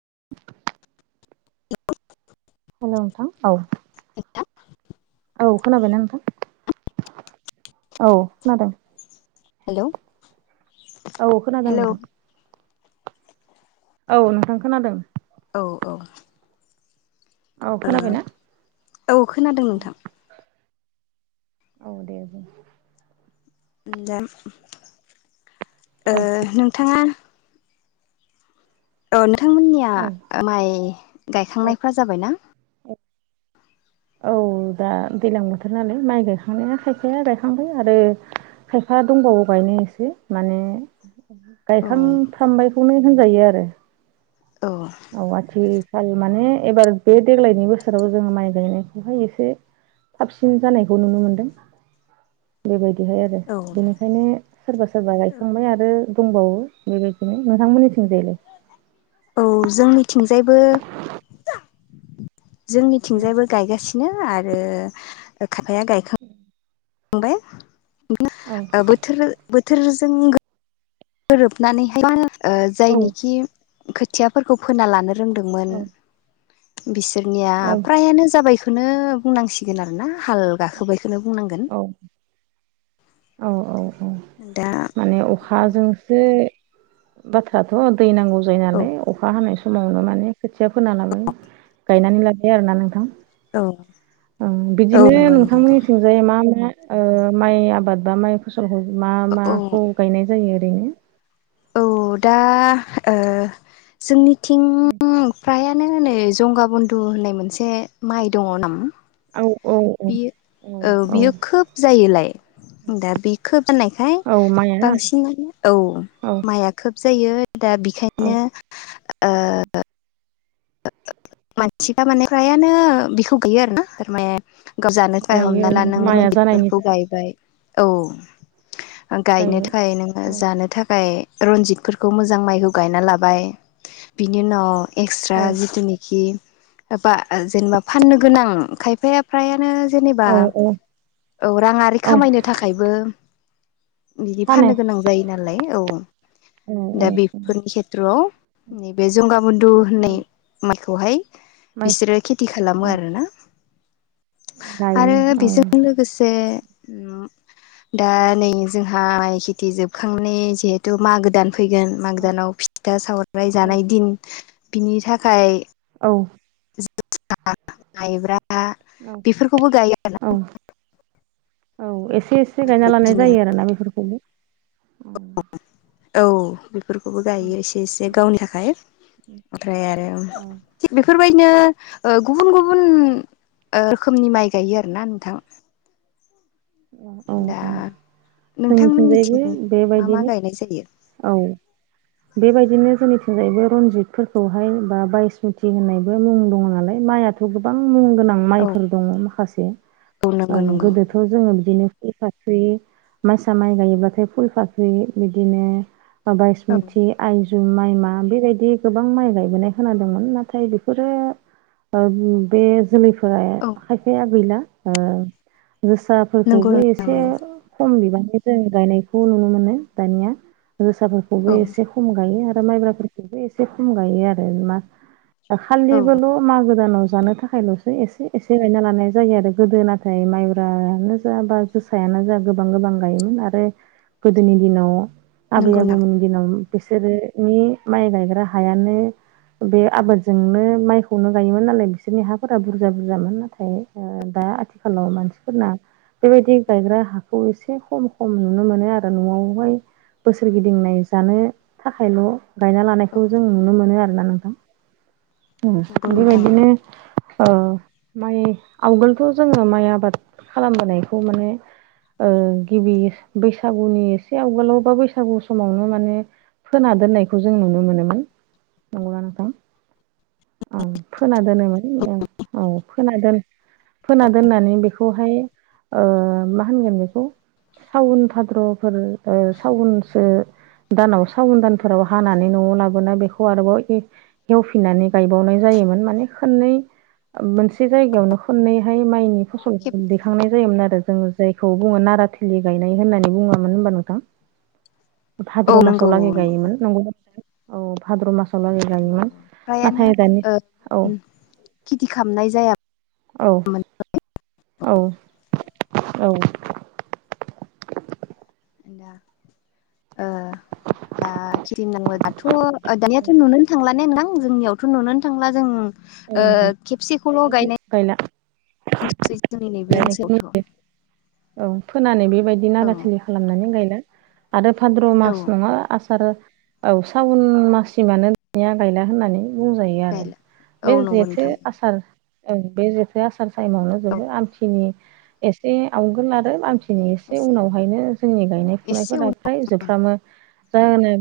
[inaudible] [inaudible] Hello नोंथां औ [inaudible] औ खोनाबायना नोंथां औ खोनादों। हेलौ, औ खोनादों हेलौ नोंथां। औ नोंथां खोनादों। औ औ औ ओ खोनाबायना औ खोनादों औ नोंथां औ दे दे औ ओ नोंथाङा औ नोंथांमोननिया औ माइ औ गायखांनायफ्रा जाबाय ना? औ दा दैज्लां बोथोर नालाय माइ गायखांनाया खायफाया औ गायखांबाय आरो खायफा दंबावो गायनो एसे माने औ गायखांफ्रामबायखौनो होनजायो आरो औ औ आथि माने एबार बे देग्लायनि बोसोराव जोङो माइ गायनायखौहाय एसे साबसिन जानायखौ नुनो मोनदों बेबायदि बिदिहाय आरो औ बेनिखायनो सोरबा सोरबा गायखांबाय आरो दंबावो बेबायदिनो नोंथांमोननिथिंजायलै औ जोंनिथिंजायबो जोंनिथिंजायबो गायगासि सिनो आरो खायफाया गायखांबाय। औ बोथोर बोथोरजों गोरोबनानैहाय ओ औ जायनिखि खो औ बिसोरनिया फ्रायानो जाबायखौनो बुंनांसिगोन आरो ना हाल गाखोबाय बेखौनो बुंनांगोन औ औ औ औ दा माने अखाजोंसो बाथ्राथ' दै नांगौ जायो औ नालाय अखा हानाय समावनो माने खोथिया फोना लाबाय गायनानै लाबाय आरोना औ नोंथांबिदिनो नंगौ नंगौ नोंथांमोननिथिंजाय मा मा ओ माइ आबाद बा माइ फसलखौ मा औ माखौ गायनाय जायो ओरैनो? औ दा ओ जोंनिथिं उम। फ्रायानो नै जंगा बन्दु होननाय मोनसे माइ दङ नामा! औ औ औ बियो औ बियो खोब जायोलाय दा बे खोब फाननायखाय औ माइआ बांसिनानो औ औ माइआ खोब जायो। दा औ बेखायनो, ओ मानसिफ्रा माने फ्रायानो बिखौ गाययो आरोना थारमाने गावजानो थाखाय गायो हमना ला नों माइआ जानायनि रनजितफोरखौ थाखाय गायबाय औ गायनो गायबाय थाखाय नोङो जानो थाखाय रनजितफोरखौ मोजां माइखौ गायना लाबाय बिनि उनाव एक्सट्रा औ जिथुनिखि बा जेनेबा फाननो गोनां खायफाया फ्रायानो जेनेबा औ औ औ रांङारि औ खामायनो थाखायबो बिदि फानो फाननो गोनां जायो नालाय औ औ दा औ बेफोरनि खेथ्र'आव नैबे जंगामुदु होननाय औ माइखौहाय माइ बिसोरो खेथि खालामो औ आरोना गायो आरो औ बेजों लोगोसे दा नै जोंहहा खेथि जोबखांनानै जिहेथु माग गोदान फैगोन मागो औ दानाव फिथा सावराय औ जानाय दिन बिनि थाखाय औ जुथा माइब्रा औ बेफोरखौबो गायो औ आरोना औ एसे एसे गायना लानाय जायो आरोना बेफोरखौबो औ औ बेफोरखौबो गायो इसे इसे गावनि थाखाय ओमफ्राय आरो औ थि बेफोर बायदिनो गुबुन गुबुन रोखोमनि माइ गायो आरोना नोंथां अ अ दा अ नोंथांमोननिथिं जोंनिथिंजायैबो मा मा बेबायदिनो गायनाय जायो औ बेबायदिनो जोंनि जैबो रनजितफोरखौहाय बा बायसमुथि होननायबो मुं दंङो नालाय माइयाथ' गोबां मुं गोनां औ माइफोर दंङ माखासे औ नंगौ नंगौ गोदोथ' जोंङो बिदिनो फुल फाख्रि माइसा माइ गायोब्लाथाय फुल फाख्रि बिदिनो बायस औ मुथि आयजं माइ मा बेबायदि गोबां माइ गायबोनाय खोनादोंमोन नाथाय बेफोरो बे जोलैफोरा औ खायफाया गैला ओ जोसा नंगौ फोरखौबो नोंथां एसे नंगौ खम बिबान जों गायनायखौ नुनो मोनो दानिया जोसाफोरखौबो औ एसे खम गायो आरो माइब्राफोरखौबो एसे खम गायो आरो मा औ खालि बल' मा गो दानाव जानो थाखायल'सो एसे एसे बायना लानाय जायो आरो गोदो नाथाय माइब्रानो जा बा जोसायानो जा गोबां गोबां गायोमोन आरो गोदोनि दिनाव आबै नंगौ नोंथां आबौमोन दिनाव बिसोरोनि माइ गायग्रा हायानो बे आबादजोंनो माइखौनो गायोमोन नालाय बिसोरनि हाफोरा बुरजा बुरजामोन नाथाय ओ दा आथिखालाव मानसिफोरना बेबायदि गायग्रा हाखौ एसे खम खम नुनो मोनो आरो न'आवहाय बोसोरगिदिंनाय जानो थाखायल' गायना औ लानायखौ जों नुनो मोनो आरोना नोंथां नंगौ नोंथां बेबायदिनो ओ माइ आवगोलथ' जोंङो माइ आबाद खालामबोनायखौ माने ओ गिबि बैसागुनि एसे आवगोलाव बा बैसागु समावनो माने फोना दोननायखौ जों नुनो मोनोमोन नंगौ ना नोंथां? औ फोना दोनोमोन औ फोना दोनो फोना दोननानै बेखौहाय ओ मा होनगोन बेखौ सावन भाद्र'फोर ओ सावनसो दानाव साबुन दानफोराव हानानै न'आव लाबोना बेखौ आरोबाव हवफिननानै गायबावनाय जायो मोन माने खोननै मोनसे जायगानो खोननै माइनि फसंनाय जों जायखौ बुंङो नाराथिलि गायनाय होननानै बुंङोमोन होनबा नोंथां। औ भाद्र' नंगौ मासाव लागै नंगौ नोंथां गायोमोन नंगौ औ भाद्र' मास नंगौ [unintelligible] फ्रायानो नाथाय दानि ओ औ गुबुन खेथि खालामनाय जाया औ औ औ दा ओ दा [unintelligible] दाथ' ओ दानियाथ' नुनोनो थांला ने नोंथां जोंनियावथ' नुनोनो थांला जों ओ औ खेबसेखौल' गायनाय गायला [unintelligible] जोंनि नैबे बेनिखायनो ओनसोलावथ' औ फोनानै बेबायदि औ नारा थिलि खालामनानै गायला आरो भाद्र' औ मास नङा आसार औ साउन माससिमानो दानिया गायला होननानै बुंजायो आरो गायला औ बे नंगौ जेथो नोंथां आसार ओं बे जेथो आसार थाइमावनो औ जोबो आमथिनि एसे आवगोल आरो आमथि नि एसे उनावहायनो जोंनि गायनाय एसे फुनायफोरा उन फ्राय जोबफ्रामो जाहोनो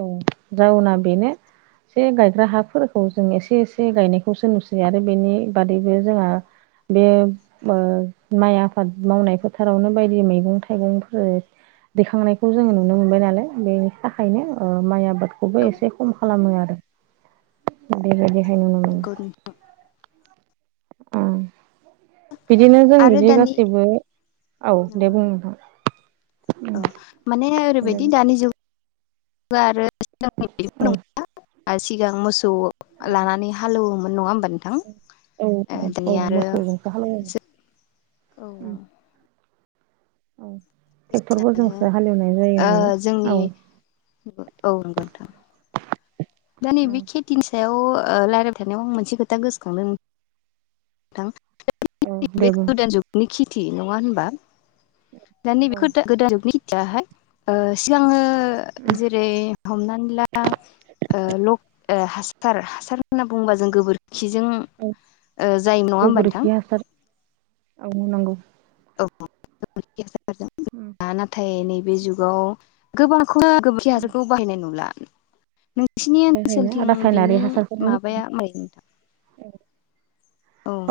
औ जाउना बेनो एसे गायग्रा हाफोरखौ जों एसे एसे एसे गायनायखौसो नुसै आरो बेनि बादैबो जोंहा बे ओ माइ आफाद मावनाय फोथारावनो बायदि मैगं थाइगंफोर दैखांनायखौ जोङो नुनो मोनबाय नालाय बेनि थाखायनो ओ माइ आबाद खौबो औ एसे खम खालामो आरो बेबायदि नंगौ [unintelligible] उम बिदिनो जों आरो बिदि दानि गासैबो औ दे बुं नोंथां अ माने ओरैबायदि दानि जुग आरो औ [unintelligible] ओ सिगां मोसौ लानानै हालौवोमोन नङा होमबा नोंथां औ ओ औ दिनै आरो औ उम औ मिथिनानै टेक्टरफोरजोंसो हालेवनाय जायो ओ जोंनि नालाय औ औ नोंगौ नोंथां दा नैबे खेथिनि सायाव ओ लायरायबाय थानायाव आं मोनसे खोथा गोसोखांदों नों थां औ दे [unintelligible] बुं गोदान जुगनि खेथि नङा होमबा औ [unintelligible] ओ सिगांओ ओ जेरै- हमनानै ला ओ लक ओ हासार हासार होनना बुङोबा जों गोबोरखिजों औ ओ जायोमोन नङा होमबा नोंथां गोबोरखि हासार औ नंगौ [unintelligible] नाथाय नैबे जुगाव गोबां [unintelligible] गोबोरखि हाजारखौ बाहायनाय नुला नोंसिनि बाहायनो ओनसोलथिं रासायनारि बिनि हासारखौनो माबाया [unintelligible]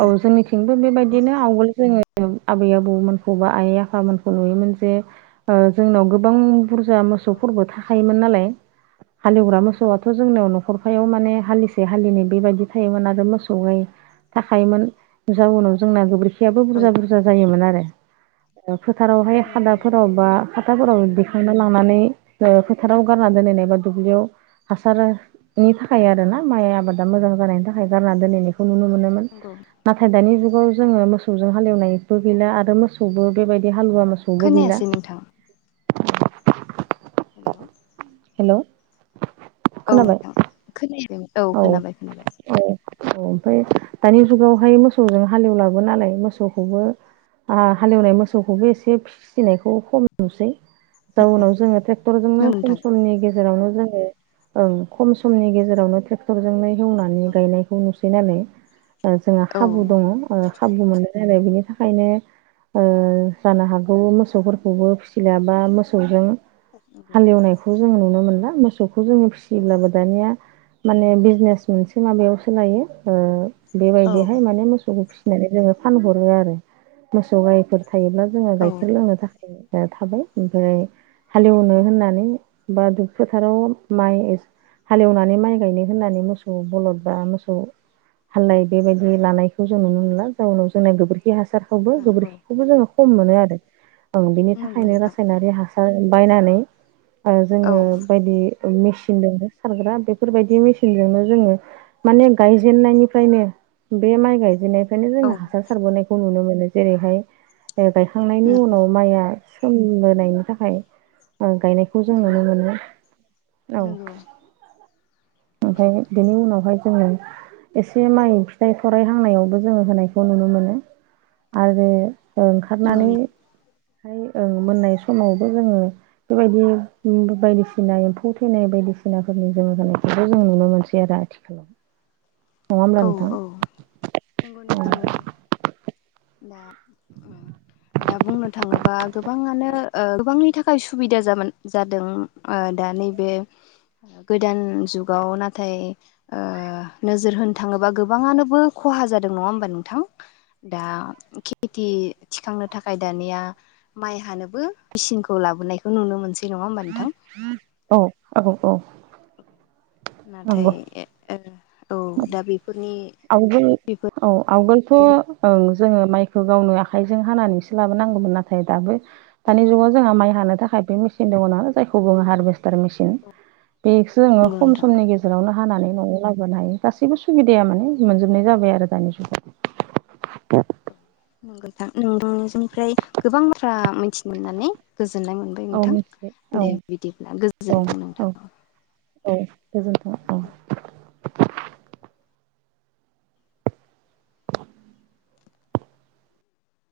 औ जोंनिथिंबो बेबायदिनो आवगोल जोङो [unintelligible] आबै आबौमोनखौ बा आइ आफामोनखौ नुयोमोन जे ओ जोंनाव गोबां बुरजा औ मोसौफोरबो थाखायोमोन नालाय हालेवग्रा मोसौआथ' औ जोंनियाव न' खरफायाव माने हालिसे हालिनै बेबायदि थायोमोन आगोल मोसौहाय थाखायोमोन जा उनाव जोंना गोबोरखियाबो बुरजा बुरजा जायोमोन आरो फोथारावहाय खादाफोराव बा खादाफोराव दिखांना लांनानै ओ फोथाराव गारना दोनहैनाय एबा दुब्लियाव हासारनि थाखाय आरो ना माइ आबादा मोजां जानायनि थाखाय गारना दोनहैनायखौ नुनो मोनोमोन। नाथाय दानि जुगाव जोङो मोसौजों हालेवनायबो गैला आरो मोसौबो बेबायदि हालुवा मोसौबो गैला खोनायासै नोंथां हेलौ हेलौ औ नोंथां औ खोनाबाय खोनाबाय औ औ ओमफ्राय दानि जुगावहाय मोसौजों हालेवलाबो नालाय मोसौखौबो आ हालेवनाय मोसौखौबो एसे फिसिनायखौ खम नुसै नंगौ जाउनाव जोङो ट्रेक्टरजोंनो नोंथां समनि गेजेरावनो जोङो खम समनि गेजेरावनो ट्रेक्टरजोंनो एवनानै औ गायनायखौ नुसै थै नालाय जोंहा औ हाबु दङ हाबु मोननाय नालाय बिनि थाखायनो ओ जानो हागौ मोसौफोरखौबो फिसिलायाबा मोसौजों हालेवनायखौ [unintelligible] जों नुनो मोनला मोसौखौ जोङो फिसियोब्लाबो दानिया माने बिजनेस मोनसे माबायावसो लायो ओ बेबायदिहाय माने मोसौखौ फिसि फिनानै जोङो फानहरो आरो मोसौ गायफोर थायोब्ला जोङो गाइखेर औ लोंनो थाखाय या थाबाय ओमफ्राय हालएवनो औ होननानै बा दुब फोथाराव माइ हाल एवनानै माइ गायनो होननानै मोसौ बलद बा मोसौ हालाय बेबायदि लानायखौ जों नुनो मोनला जाउनाव जोंना गोबोरखि खि हासारखौबो नंगौ गोबोरखिखौबो जोङो खम मोनो आरो ओं बिनि नंगौ थाखायनो नोंथां रासायनारि हासार बायनानै ओ औ जोङो बायदि ओ मेसिनदोंबो सारग्रा बेफोरबायदि मेसिनजोंनो जोङो माने गायजेननायनिफ्रायनो बे माइ गायजेननाय बेखायनो औ जोङो हासार सारबोनायखौ नुनो मोनो जेरैहाय गायखांनायनि नंगौ उनाव माइआ सोमबोनायनि थाखाय ओ गायनाय खौ जों नुनो नंगौ मोनो। औ। नंगौ ओमफ्राय बेनि उनावहाय जोङो एसे माइ फिथाइ थराइ हांनायावबो जोङो होनायखौ नुनो मोनो। आरो ओ ओंखारनानै नंगौ फाय ओ मोननाय समावबो जोङो बेबायदि बायदिसिना एम्फौ थैनाय बायदि दिसिनाफोरनि जोङो होनानायखौबो जों नुनो मोनसै आरो आथिखालाव। नङा होमब्ला नोंथां औ-औ नंगौ नोंथां नंगौ। दा ओम दा बुंनो थाङोबा गोबाङानो ओ गोबांनि थाखाय सुबिदा जामोन जादों ओ दा दानि बे गोदान जुगाव नाथाय ओ नोजोर होनो थाङोबा गोबाङानोबो खहा जादों नङा होमबा नोंथां दा खेति थिखांनो थाखाय दानिया माइ हानोबो मेचिनखौ लाबोनायखौ नुनो मोनसै। नङा होमबा नोंथां औ-औ-औ। नाथाय ओ औ दा बेफोरनि आवगोल बेफोर औ आवगोलथ' ओं जोङो माइखौ गावनो आखाइजों हानानैसो लाबोनांगौमोन नाथाय दाबो दानि नंगौ जुगाव जोंहा माइ हानो थाख खाय मेचिन दङना जायखौ बुङो हारभेस्टार मेसिन बेखोसो जोङो खम नोंथां समनि गेजेरावनो हानानै न'आव लाबोनो हायो गासैबो सुबिदाया माने मोनजोबनाय जाबाय आरो दानि जुगाव। नोंगोनथां नोंथांनिसिमफ्राय गोबां बाथ्रा मिथिनो मोननानै गोजोननाय मोनबाय औ नोंथां मिथिबाय औ दे बिदिब्ला गोजोनथों नोंथां। गोजोनथों औ।